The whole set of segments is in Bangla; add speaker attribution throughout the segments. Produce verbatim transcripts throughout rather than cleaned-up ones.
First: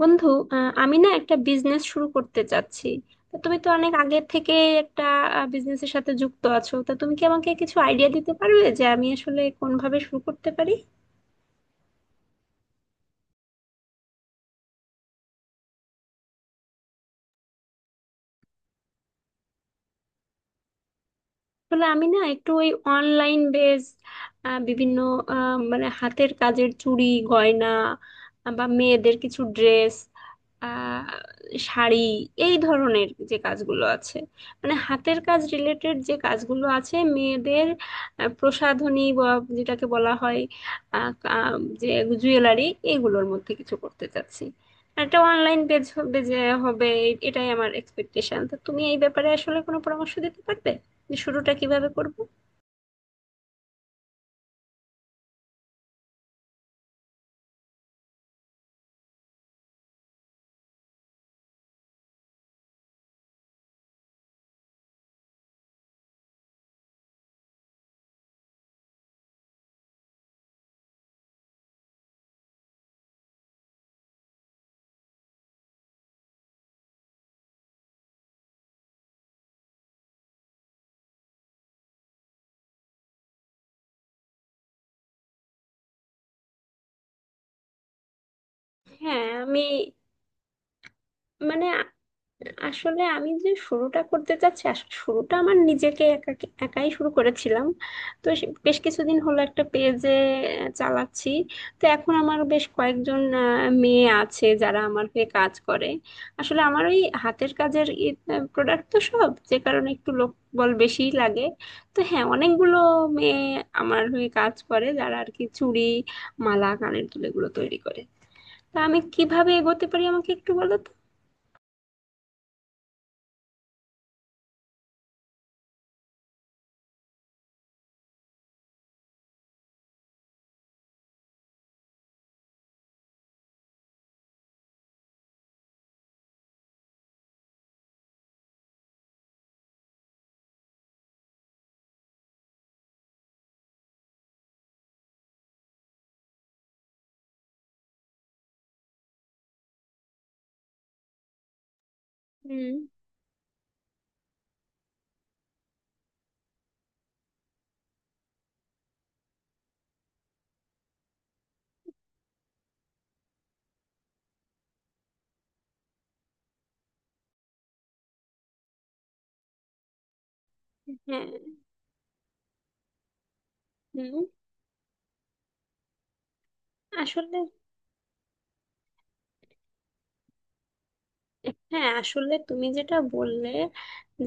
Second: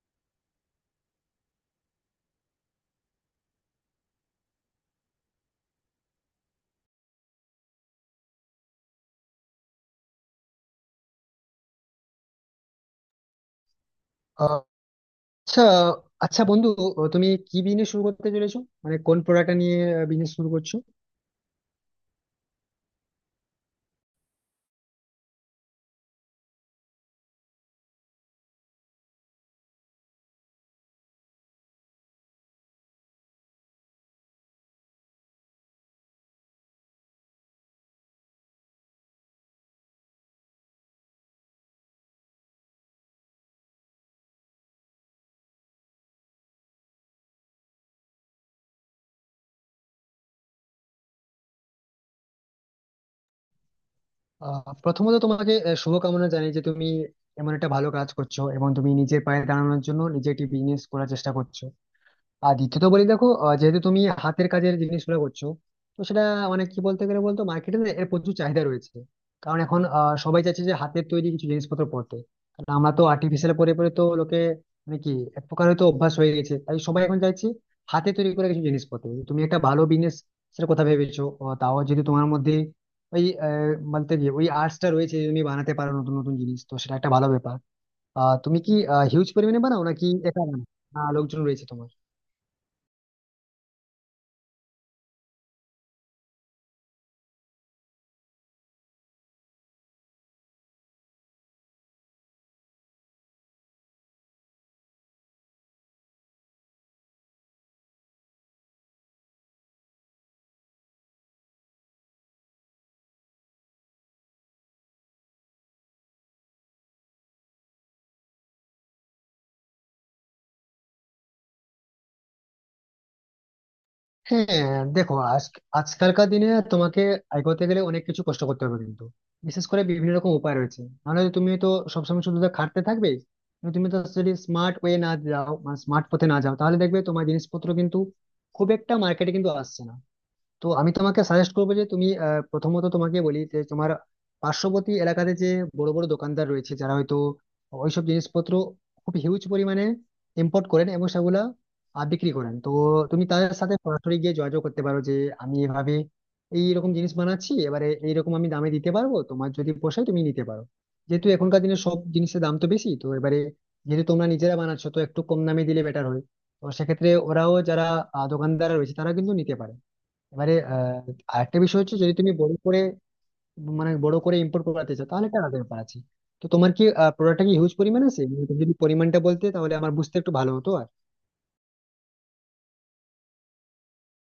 Speaker 1: বন্ধু, আহ, আমি না একটা বিজনেস শুরু করতে চাচ্ছি। তা তুমি তো অনেক আগে থেকে একটা বিজনেসের সাথে যুক্ত আছো, তা তুমি কি আমাকে কিছু আইডিয়া দিতে পারবে যে আমি আসলে কোনভাবে শুরু করতে পারি?
Speaker 2: আহ, আচ্ছা আচ্ছা বন্ধু, তুমি কি বিজনেস শুরু করতে চলেছো? মানে কোন প্রোডাক্টটা নিয়ে বিজনেস শুরু করছো?
Speaker 1: আসলে আমি না একটু ওই অনলাইন বেস বিভিন্ন, আহ, মানে হাতের কাজের চুড়ি গয়না, আহ, বা মেয়েদের কিছু ড্রেস, শাড়ি, এই ধরনের যে কাজগুলো আছে, মানে হাতের কাজ রিলেটেড যে কাজগুলো আছে মেয়েদের, আহ, প্রসাধনী বা যেটাকে বলা হয়, আহ, আহ, যে জুয়েলারি, এইগুলোর মধ্যে কিছু করতে চাচ্ছি। একটা অনলাইন পেজ হবে, যে হবে, এটাই আমার এক্সপেকটেশন। তো তুমি এই ব্যাপারে আসলে কোনো পরামর্শ দিতে পারবে যে শুরুটা কিভাবে করব?
Speaker 2: আহ, প্রথমত তোমাকে আহ, শুভকামনা জানাই যে তুমি এমন একটা ভালো কাজ করছো, এবং তুমি নিজের পায়ে দাঁড়ানোর জন্য নিজে একটি বিজনেস করার চেষ্টা করছো। আর দ্বিতীয়ত বলি, দেখো, আহ, যেহেতু তুমি হাতের কাজের জিনিসগুলো করছো, তো সেটা মানে কি বলতে গেলে বলতো, মার্কেটে না এর প্রচুর চাহিদা রয়েছে। কারণ এখন আহ, সবাই চাইছে যে হাতের তৈরি কিছু জিনিসপত্র পরতে। কারণ আমরা তো আর্টিফিশিয়াল পরে পরে তো লোকে মানে কি এক প্রকার হয়তো অভ্যাস হয়ে গেছে, তাই সবাই এখন চাইছে হাতে তৈরি করে কিছু জিনিস পরতে। তুমি একটা ভালো বিজনেস সেটা কথা ভেবেছো, আহ, তাও যদি তোমার মধ্যে ওই আহ, বলতে গিয়ে ওই আর্টসটা রয়েছে যে তুমি বানাতে পারো নতুন নতুন জিনিস, তো সেটা একটা ভালো ব্যাপার। আহ তুমি কি
Speaker 1: হ্যাঁ,
Speaker 2: হিউজ পরিমাণে
Speaker 1: আমি।
Speaker 2: বানাও নাকি একা বানাও, না লোকজন রয়েছে
Speaker 1: মানে আ-
Speaker 2: তোমার?
Speaker 1: আসলে আমি যে শুরুটা করতে চাচ্ছি, আসলে শুরুটা আমার নিজেকে একা একাই শুরু করেছিলাম। তো সে- বেশ কিছুদিন হলো একটা পেজে চালাচ্ছি। তো এখন আমার বেশ কয়েকজন আহ, মেয়ে আছে যারা আমার হয়ে কাজ করে। আসলে আমার ওই হাতের কাজের প্রোডাক্ট, তো সব যে কারণে একটু লোকবল বেশিই লাগে। তো হ্যাঁ, অনেকগুলো মেয়ে আমার হয়ে কাজ করে, যারা আর কি চুড়ি, মালা, কানের দুল এগুলো তৈরি করে। তা আমি কিভাবে এগোতে পারি, আমাকে একটু বলো তো?
Speaker 2: হ্যাঁ দেখো, আজ আজকালকার দিনে তোমাকে আয় করতে গেলে অনেক কিছু কষ্ট করতে হবে, কিন্তু বিশেষ করে বিভিন্ন রকম উপায় রয়েছে, নাহলে তুমি তো সবসময় শুধু তো খাটতে থাকবে। কিন্তু তুমি তো যদি স্মার্ট ওয়ে না যাও, মানে স্মার্ট পথে না যাও, তাহলে দেখবে তোমার জিনিসপত্র কিন্তু খুব একটা মার্কেটে কিন্তু আসছে না। তো আমি তোমাকে সাজেস্ট করবো যে তুমি, আহ, প্রথমত তোমাকে বলি যে তোমার পার্শ্ববর্তী এলাকাতে যে বড় বড় দোকানদার রয়েছে যারা হয়তো ওইসব জিনিসপত্র খুব হিউজ পরিমাণে ইম্পোর্ট করেন এবং সেগুলা আহ, বিক্রি করেন। তো
Speaker 1: হুম।
Speaker 2: তুমি তাদের সাথে সরাসরি গিয়ে যোগাযোগ করতে পারো যে আমি এভাবে এইরকম জিনিস বানাচ্ছি, এবারে এইরকম আমি দামে দিতে পারবো, তোমার যদি পোষায় তুমি নিতে পারো। যেহেতু এখনকার দিনে সব জিনিসের দাম তো বেশি, তো এবারে যেহেতু তোমরা নিজেরা বানাচ্ছো, তো একটু কম দামে দিলে বেটার হয়। তো সেক্ষেত্রে ওরাও, যারা আহ, দোকানদার রয়েছে, তারা কিন্তু নিতে পারে। এবারে আহ
Speaker 1: হ্যাঁ।
Speaker 2: আরেকটা বিষয় হচ্ছে, যদি তুমি বড় করে মানে বড়
Speaker 1: হুম।
Speaker 2: করে ইম্পোর্ট করাতে চাও, তাহলে একটা আলাদা ব্যাপার আছে। তো তোমার কি
Speaker 1: আসলে।
Speaker 2: প্রোডাক্টটা কি হিউজ পরিমাণ আছে? মানে তুমি যদি পরিমাণটা বলতে তাহলে আমার বুঝতে একটু ভালো হতো আর,
Speaker 1: হ্যাঁ, আসলে তুমি যেটা বললে,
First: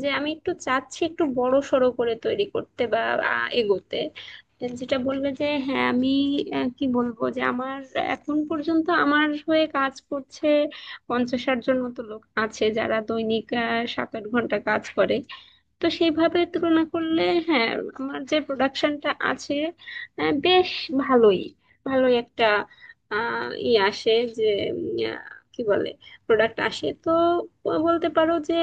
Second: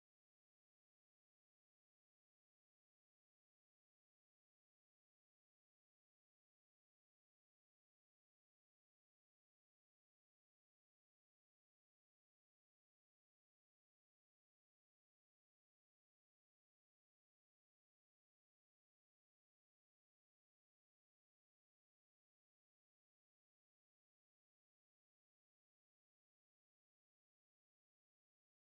Speaker 1: যে আমি একটু চাচ্ছি একটু বড় সড়ো করে তৈরি করতে বা আ, এগোতে, যেটা বললে যে হ্যাঁ আমি, আহ, কি বলবো, যে আমার এখন পর্যন্ত আমার হয়ে কাজ করছে পঞ্চাশ ষাট জন মতো লোক আছে, যারা দৈনিক আহ, সাত আট ঘন্টা কাজ করে। তো সেইভাবে তুলনা করলে, হ্যাঁ, আমার যে প্রোডাকশনটা আছে, আহ, বেশ ভালোই ভালোই একটা আহ ই আসে, যে উম, আহ, কি বলে, প্রোডাক্ট আসে। তো বলতে পারো যে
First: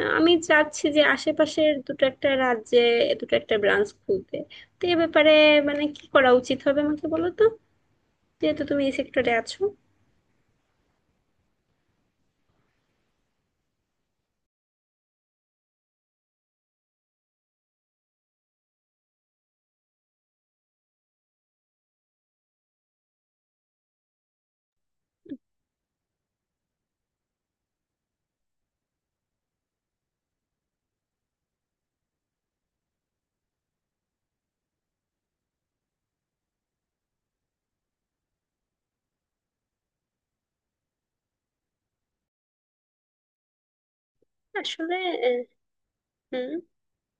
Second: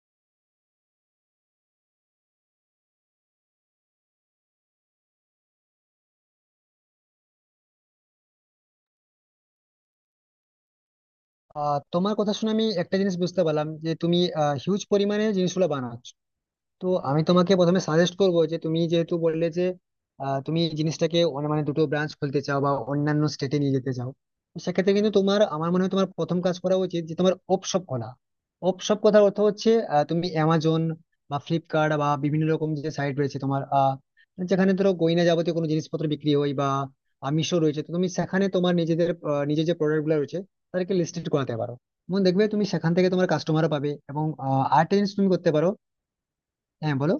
Speaker 1: আহ, আমি চাচ্ছি যে আশেপাশের দুটো একটা রাজ্যে দুটো একটা ব্রাঞ্চ খুলতে। তো এ ব্যাপারে মানে কি করা উচিত হবে আমাকে বলো তো, যেহেতু তুমি এই সেক্টরে আছো?
Speaker 2: আহ, তোমার কথা শুনে আমি একটা জিনিস বুঝতে পারলাম যে তুমি হিউজ পরিমাণে জিনিসগুলো বানাচ্ছ। তো আমি তোমাকে প্রথমে সাজেস্ট করবো যে তুমি যেহেতু বললে যে আহ, তুমি এই জিনিসটাকে অনে- মানে দুটো ব্রাঞ্চ খুলতে চাও বা অন্যান্য স্টেটে নিয়ে যেতে চাও। তো সেক্ষেত্রে কিন্তু তোমার, আমার মনে হয় তোমার প্রথম কাজ করা উচিত যে তোমার অপশপ খোলা। অপশপ কথার অর্থ হচ্ছে, আহ, তুমি অ্যামাজন বা ফ্লিপকার্ট বা বিভিন্ন রকম যে সাইট রয়েছে তোমার, আহ, যেখানে ধরো গয়না যাবতীয় কোনো জিনিসপত্র বিক্রি হয়, বা আহ, মিশো রয়েছে, তো তুমি সেখানে তোমার নিজেদের আহ, নিজের যে প্রোডাক্ট গুলো রয়েছে তাদেরকে লিস্টেড করাতে পারো। এবং দেখবে তুমি সেখান থেকে তোমার কাস্টমারও পাবে, এবং আরেকটা
Speaker 1: আসলে।
Speaker 2: জিনিস তুমি
Speaker 1: আহ,
Speaker 2: করতে পারো।
Speaker 1: হুম।
Speaker 2: হ্যাঁ বলো।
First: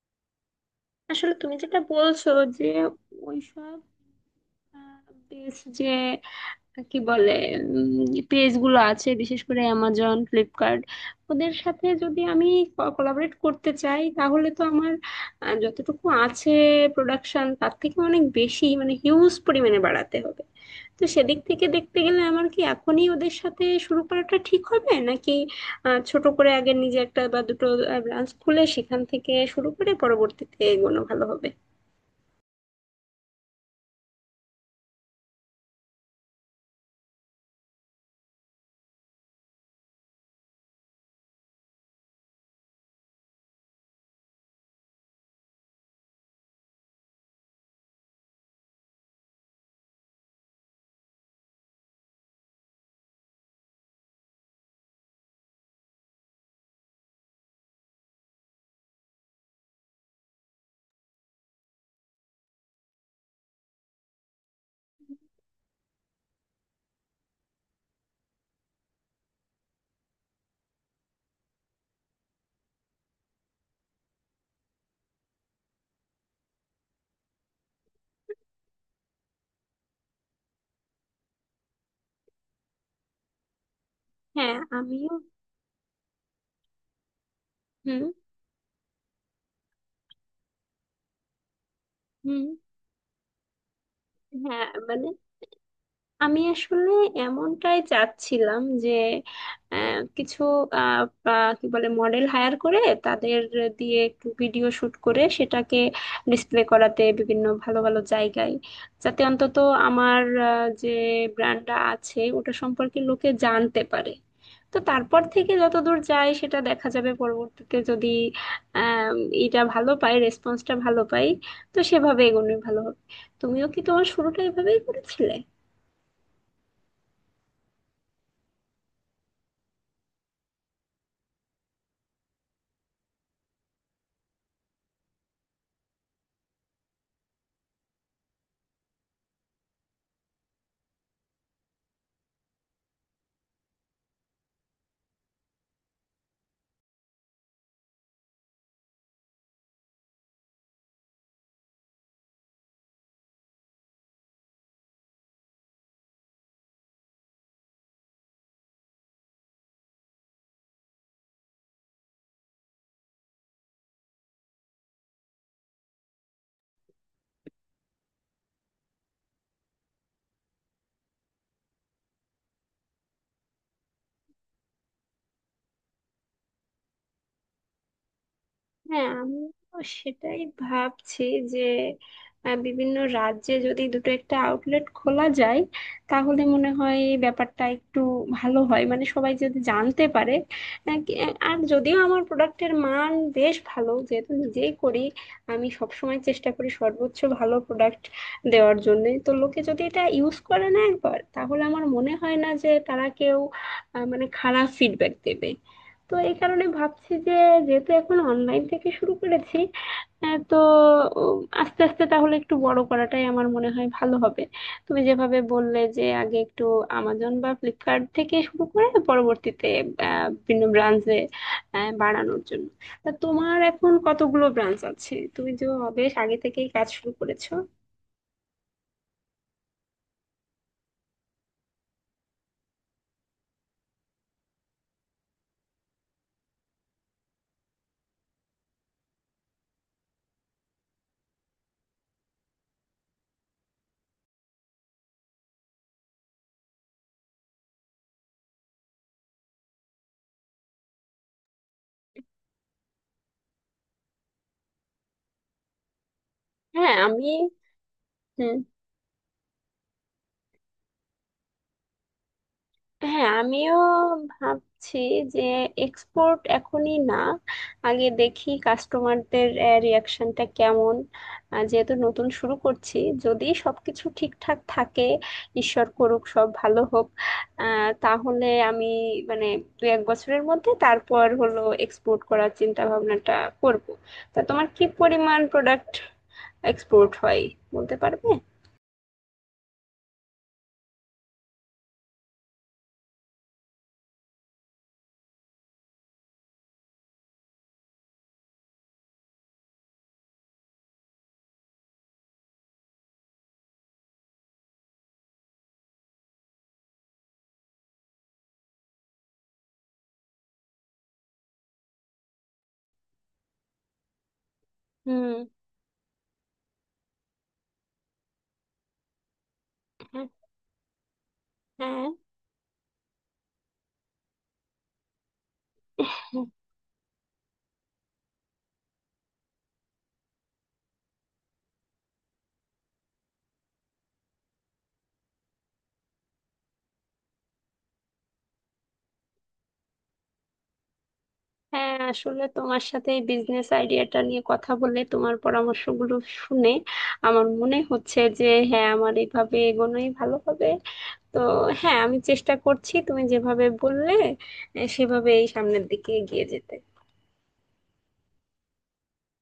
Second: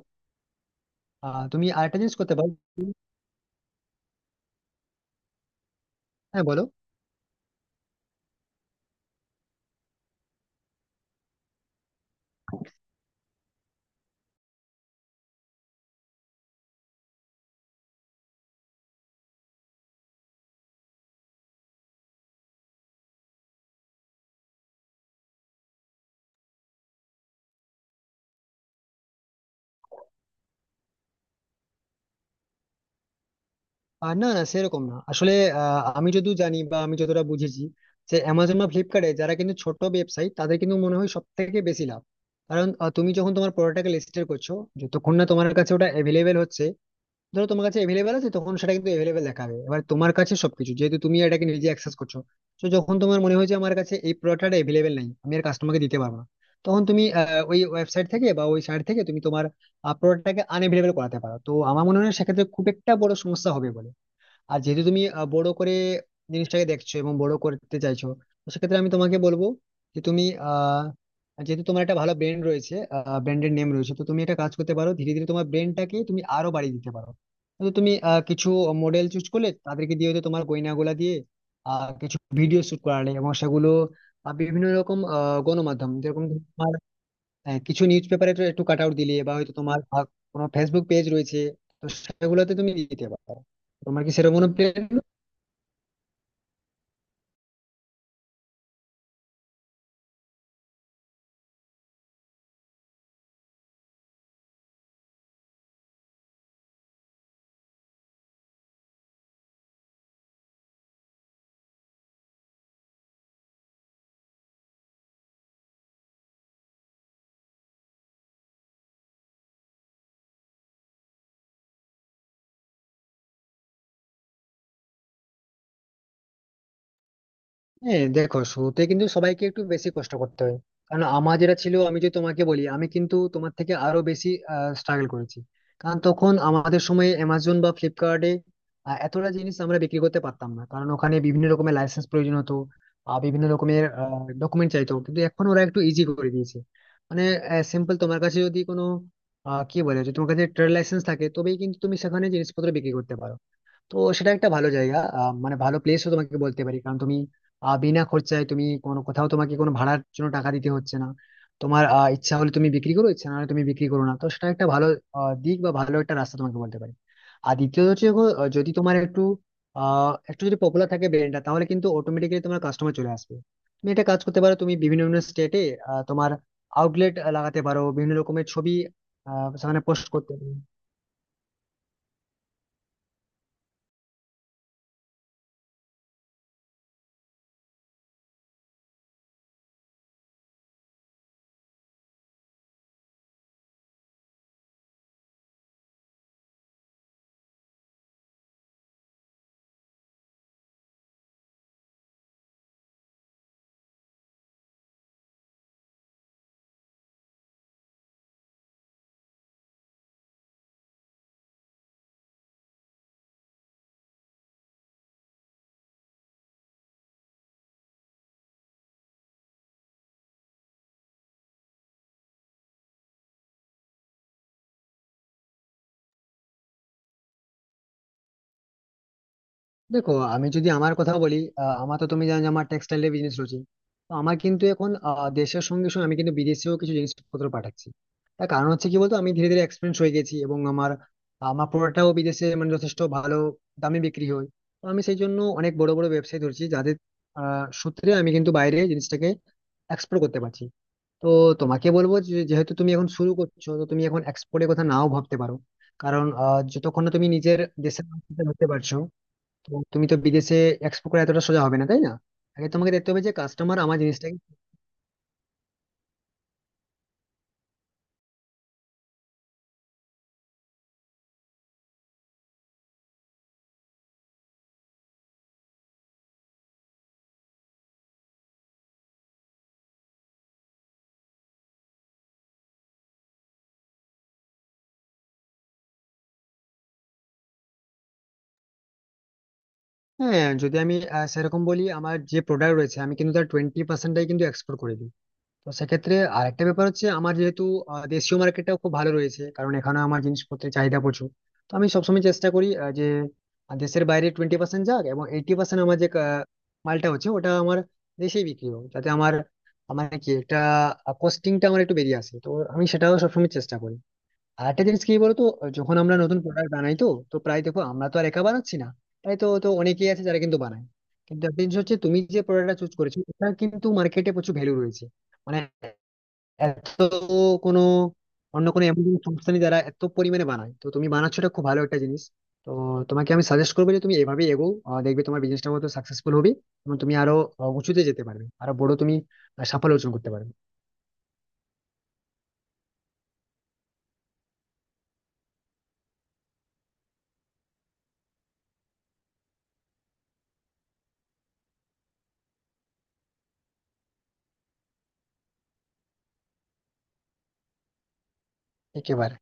Speaker 1: আসলে
Speaker 2: আহ
Speaker 1: তুমি
Speaker 2: তুমি
Speaker 1: যেটা
Speaker 2: আরেকটা জিনিস
Speaker 1: বলছো,
Speaker 2: করতে পারো।
Speaker 1: যে ওইসব, বেশ, যে
Speaker 2: হ্যাঁ বলো।
Speaker 1: কি বলে, পেজ গুলো আছে, বিশেষ করে অ্যামাজন, ফ্লিপকার্ট, ওদের সাথে যদি আমি কোলাবরেট করতে চাই তাহলে তো আমার আহ, যতটুকু আছে প্রোডাকশন, তার থেকে অনেক বেশি মানে হিউজ পরিমাণে বাড়াতে হবে। তো সেদিক থেকে দেখতে গেলে আমার কি এখনই ওদের সাথে শুরু করাটা ঠিক হবে, নাকি আহ, ছোট করে আগে নিজে একটা বা দুটো ব্রাঞ্চ খুলে সেখান থেকে শুরু করে পরবর্তীতে এগোনো ভালো হবে?
Speaker 2: আহ, না না সেরকম না আসলে। আহ, আমি যদিও জানি, বা আমি যতটা বুঝেছি, যে অ্যামাজন বা ফ্লিপকার্টে যারা কিন্তু ছোট ব্যবসায়ী তাদের কিন্তু মনে হয় সব থেকে বেশি লাভ। কারণ আহ, তুমি যখন তোমার প্রোডাক্টটাকে লিস্টেড করছো, যতক্ষণ না তোমার কাছে ওটা অ্যাভেলেবেল হচ্ছে, ধরো তোমার কাছে অ্যাভেলেবেল আছে তখন সেটা কিন্তু অ্যাভেলেবেল দেখাবে, এবার তোমার কাছে সবকিছু যেহেতু তুমি এটাকে নিজে অ্যাক্সেস করছো। তো যখন তোমার মনে হয় যে আমার কাছে এই প্রোডাক্টটা অ্যাভেলেবেল নেই, আমি আর কাস্টমারকে দিতে পারবো না, তখন তুমি আহ, ওই ওয়েবসাইট থেকে বা ওই সাইট থেকে তুমি তোমার প্রোডাক্টটাকে আনঅ্যাভেলেবেল করাতে পারো। তো আমার মনে হয় সেক্ষেত্রে খুব একটা বড় সমস্যা হবে বলে। আর যেহেতু তুমি আহ, বড় করে জিনিসটাকে দেখছো এবং বড় করতে চাইছো, তো সেক্ষেত্রে আমি তোমাকে বলবো যে তুমি, আহ যেহেতু তোমার একটা ভালো ব্র্যান্ড রয়েছে, ব্র্যান্ডের নেম রয়েছে, তো তুমি একটা কাজ করতে পারো, ধীরে ধীরে তোমার ব্র্যান্ডটাকে তুমি আরো বাড়িয়ে দিতে পারো। তো তুমি আহ, কিছু মডেল চুজ করলে, তাদেরকে দিয়ে হয়তো তোমার গয়নাগুলা দিয়ে আহ কিছু ভিডিও শুট করালে, এবং সেগুলো আহ,
Speaker 1: হ্যাঁ,
Speaker 2: বিভিন্ন রকম
Speaker 1: আমিও।
Speaker 2: আহ গণমাধ্যম, যেরকম, হ্যাঁ, কিছু
Speaker 1: হুম।
Speaker 2: নিউজ পেপারে একটু কাট আউট দিলে, বা হয়তো তোমার বা কোনো ফেসবুক পেজ রয়েছে তো
Speaker 1: হুম।
Speaker 2: সেগুলোতে তুমি দিতে পারো। তোমার কি সেরকম কোনো
Speaker 1: হ্যাঁ,
Speaker 2: প্ল্যান?
Speaker 1: মানে আমি আসলে এমনটাই চাচ্ছিলাম যে আহ, কিছু আহ, বা- কি বলে মডেল হায়ার করে তাদের দিয়ে একটু ভিডিও শুট করে সেটাকে ডিসপ্লে করাতে বিভিন্ন ভালো ভালো জায়গায়, যাতে অন্তত আমার আহ, যে ব্র্যান্ডটা আছে ওটা সম্পর্কে লোকে জানতে পারে। তো তারপর থেকে যতদূর যায় সেটা দেখা যাবে, পরবর্তীতে যদি আহ এটা ভালো পাই, রেসপন্সটা ভালো পাই, তো সেভাবে এগোনোই ভালো হবে। তুমিও কি তোমার শুরুটা এভাবেই করেছিলে?
Speaker 2: হ্যাঁ দেখো, শুরুতে কিন্তু সবাইকে একটু বেশি কষ্ট করতে হয়। কারণ আমার যেটা ছিল, আমি যদি তোমাকে বলি, আমি কিন্তু তোমার থেকে আরো বেশি স্ট্রাগল করেছি। কারণ তখন আমাদের সময় অ্যামাজন বা ফ্লিপকার্টে এতটা জিনিস আমরা বিক্রি করতে পারতাম না, কারণ ওখানে বিভিন্ন রকমের লাইসেন্স প্রয়োজন হতো আর বিভিন্ন রকমের ডকুমেন্ট চাইতো, কিন্তু এখন ওরা একটু ইজি করে দিয়েছে। মানে সিম্পল, তোমার কাছে যদি কোনো আহ, কি বলে, যদি তোমার কাছে ট্রেড লাইসেন্স থাকে তবেই কিন্তু তুমি সেখানে জিনিসপত্র বিক্রি করতে পারো। তো সেটা একটা ভালো জায়গা, আহ, মানে ভালো প্লেসও তোমাকে বলতে পারি, কারণ তুমি আহ, বিনা খরচায় তুমি কোনো, কোথাও তোমাকে কোনো ভাড়ার জন্য টাকা দিতে হচ্ছে না। তোমার আহ, ইচ্ছা হলে তুমি বিক্রি করো, ইচ্ছা না হলে তুমি বিক্রি করো না, তো সেটা একটা ভালো আহ, দিক বা ভালো একটা রাস্তা তোমাকে বলতে পারি। আর দ্বিতীয়ত হচ্ছে দেখো, আহ, যদি তোমার একটু আহ একটু যদি পপুলার থাকে ব্র্যান্ডটা, তাহলে কিন্তু অটোমেটিক্যালি তোমার কাস্টমার চলে আসবে। তুমি একটা কাজ করতে পারো, তুমি বিভিন্ন বিভিন্ন স্টেটে তোমার আউটলেট লাগাতে পারো, বিভিন্ন রকমের ছবি
Speaker 1: হ্যাঁ, আমি
Speaker 2: আহ, সেখানে পোস্ট করতে
Speaker 1: সেটাই
Speaker 2: পারো।
Speaker 1: ভাবছি, যে আহ, বিভিন্ন রাজ্যে যদি দুটো একটা আউটলেট খোলা যায় তাহলে মনে হয় এই ব্যাপারটা একটু ভালো হয়, মানে সবাই যদি জানতে পারে। আহ, কি- আর যদিও আমার প্রোডাক্টের মান বেশ ভালো, যেহেতু নিজেই করি। আমি সবসময় চেষ্টা করি সর্বোচ্চ ভালো প্রোডাক্ট দেওয়ার জন্য, তো লোকে যদি এটা ইউজ করে না একবার তাহলে আমার মনে হয় না যে তারা কেউ আহ, মানে খারাপ ফিডব্যাক দেবে। তো এই কারণে ভাবছি যে, যেহেতু এখন অনলাইন থেকে শুরু করেছি, আহ, তো উম, আস্তে আস্তে তাহলে একটু বড় করাটাই আমার মনে হয় ভালো হবে। তুমি যেভাবে বললে যে আগে একটু আমাজন বা ফ্লিপকার্ট থেকে শুরু করে পরবর্তীতে আহ, বিভিন্ন ব্রাঞ্চে বাড়ানোর জন্য। তা তোমার এখন কতগুলো ব্রাঞ্চ আছে, তুমি যে বেশ আগে থেকেই কাজ শুরু করেছো?
Speaker 2: দেখো, আমি যদি আমার কথা বলি, আহ, আমার তো তুমি জানো যে আমার টেক্সটাইলের বিজনেস রয়েছে। তো আমার কিন্তু এখন আহ, দেশের সঙ্গে সঙ্গে আমি কিন্তু বিদেশেও কিছু জিনিসপত্র পাঠাচ্ছি। তার কারণ হচ্ছে কি বলতো, আমি ধীরে ধীরে এক্সপিরিয়েন্স হয়ে গেছি, এবং আমার আমার প্রোডাক্টটাও বিদেশে মানে যথেষ্ট ভালো দামে বিক্রি হয়। তো আমি সেই জন্য অনেক বড় বড় ব্যবসায়ী ধরছি যাদের আহ সূত্রে আমি কিন্তু বাইরে জিনিসটাকে এক্সপোর্ট করতে পারছি। তো তোমাকে বলবো যে, যেহেতু তুমি এখন শুরু করছো, তো তুমি এখন এক্সপোর্টের কথা নাও ভাবতে পারো। কারণ আহ
Speaker 1: হ্যাঁ,
Speaker 2: যতক্ষণ না তুমি
Speaker 1: আমি।
Speaker 2: নিজের দেশের মাটিতে
Speaker 1: হুম।
Speaker 2: ধরতে পারছো, তো তুমি তো বিদেশে এক্সপোর্ট করে এতটা সোজা হবে না, তাই না? আগে তোমাকে দেখতে হবে
Speaker 1: হ্যাঁ,
Speaker 2: যে
Speaker 1: আমিও
Speaker 2: কাস্টমার আমার জিনিসটাকে,
Speaker 1: ভাবছি যে এক্সপোর্ট এখনই না, আগে দেখি কাস্টমারদের রিয়াকশনটা কেমন। আহ, যেহেতু নতুন শুরু করছি, যদি সবকিছু ঠিকঠাক থাকে, ঈশ্বর করুক সব ভালো হোক, আহ, তাহলে আমি মানে দু এক বছরের মধ্যে তারপর হলো এক্সপোর্ট করার চিন্তা ভাবনাটা করব। তা তোমার কি পরিমাণ প্রোডাক্ট এক্সপোর্ট হয় বলতে পারবে?
Speaker 2: হ্যাঁ যদি আমি আহ, সেরকম বলি, আমার যে প্রোডাক্ট রয়েছে আমি কিন্তু তার টোয়েন্টি পার্সেন্টটাই কিন্তু এক্সপোর্ট করে দিই। তো সেক্ষেত্রে আরেকটা ব্যাপার হচ্ছে, আমার যেহেতু আহ, দেশীয় মার্কেটটাও খুব ভালো রয়েছে, কারণ এখানে আমার জিনিসপত্রের চাহিদা প্রচুর। তো আমি সবসময় চেষ্টা করি আহ, যে আহ, দেশের বাইরে টোয়েন্টি পার্সেন্ট যাক এবং এইটি পার্সেন্ট আমার যে আহ, মালটা হচ্ছে ওটা আমার দেশেই বিক্রি হোক, যাতে আমার, আমার কি একটা কস্টিংটা আমার একটু বেরিয়ে আসে, তো আমি সেটাও সবসময় চেষ্টা করি। আর একটা জিনিস কি
Speaker 1: হুম।
Speaker 2: বলতো, যখন আমরা নতুন প্রোডাক্ট বানাই, তো তো প্রায় দেখো আমরা তো আর একা বানাচ্ছি না, তাই তো তো অনেকেই আছে
Speaker 1: হ্যাঁ।
Speaker 2: যারা কিন্তু বানায়। কিন্তু একটা জিনিস হচ্ছে,
Speaker 1: হ্যাঁ।
Speaker 2: তুমি যে প্রোডাক্টটা চুজ করেছো, এটা কিন্তু মার্কেটে প্রচুর ভ্যালু রয়েছে। মানে এত কোনো অন্য কোনো এমন কোনো সংস্থা নেই যারা এত পরিমাণে বানায়, তো তুমি বানাচ্ছো, এটা খুব ভালো একটা জিনিস। তো তোমাকে আমি সাজেস্ট করবো যে তুমি এভাবেই এগো, আহ, দেখবে তোমার বিজনেসটা হয়তো সাকসেসফুল হবে, এবং তুমি আরো আহ, উঁচুতে যেতে পারবে, আরো বড় তুমি আহ, সাফল্য অর্জন করতে পারবে।
Speaker 1: হ্যাঁ, আসলে তোমার সাথে এই বিজনেস আইডিয়াটা নিয়ে কথা বলে, তোমার পরামর্শগুলো শুনে আমার মনে হচ্ছে যে হ্যাঁ, আমার এইভাবে এগোনোই ভালো হবে। তো হ্যাঁ, আমি চেষ্টা করছি তুমি যেভাবে বললে আহ, সেভাবেই সামনের দিকে এগিয়ে যেতে।
Speaker 2: একেবারে।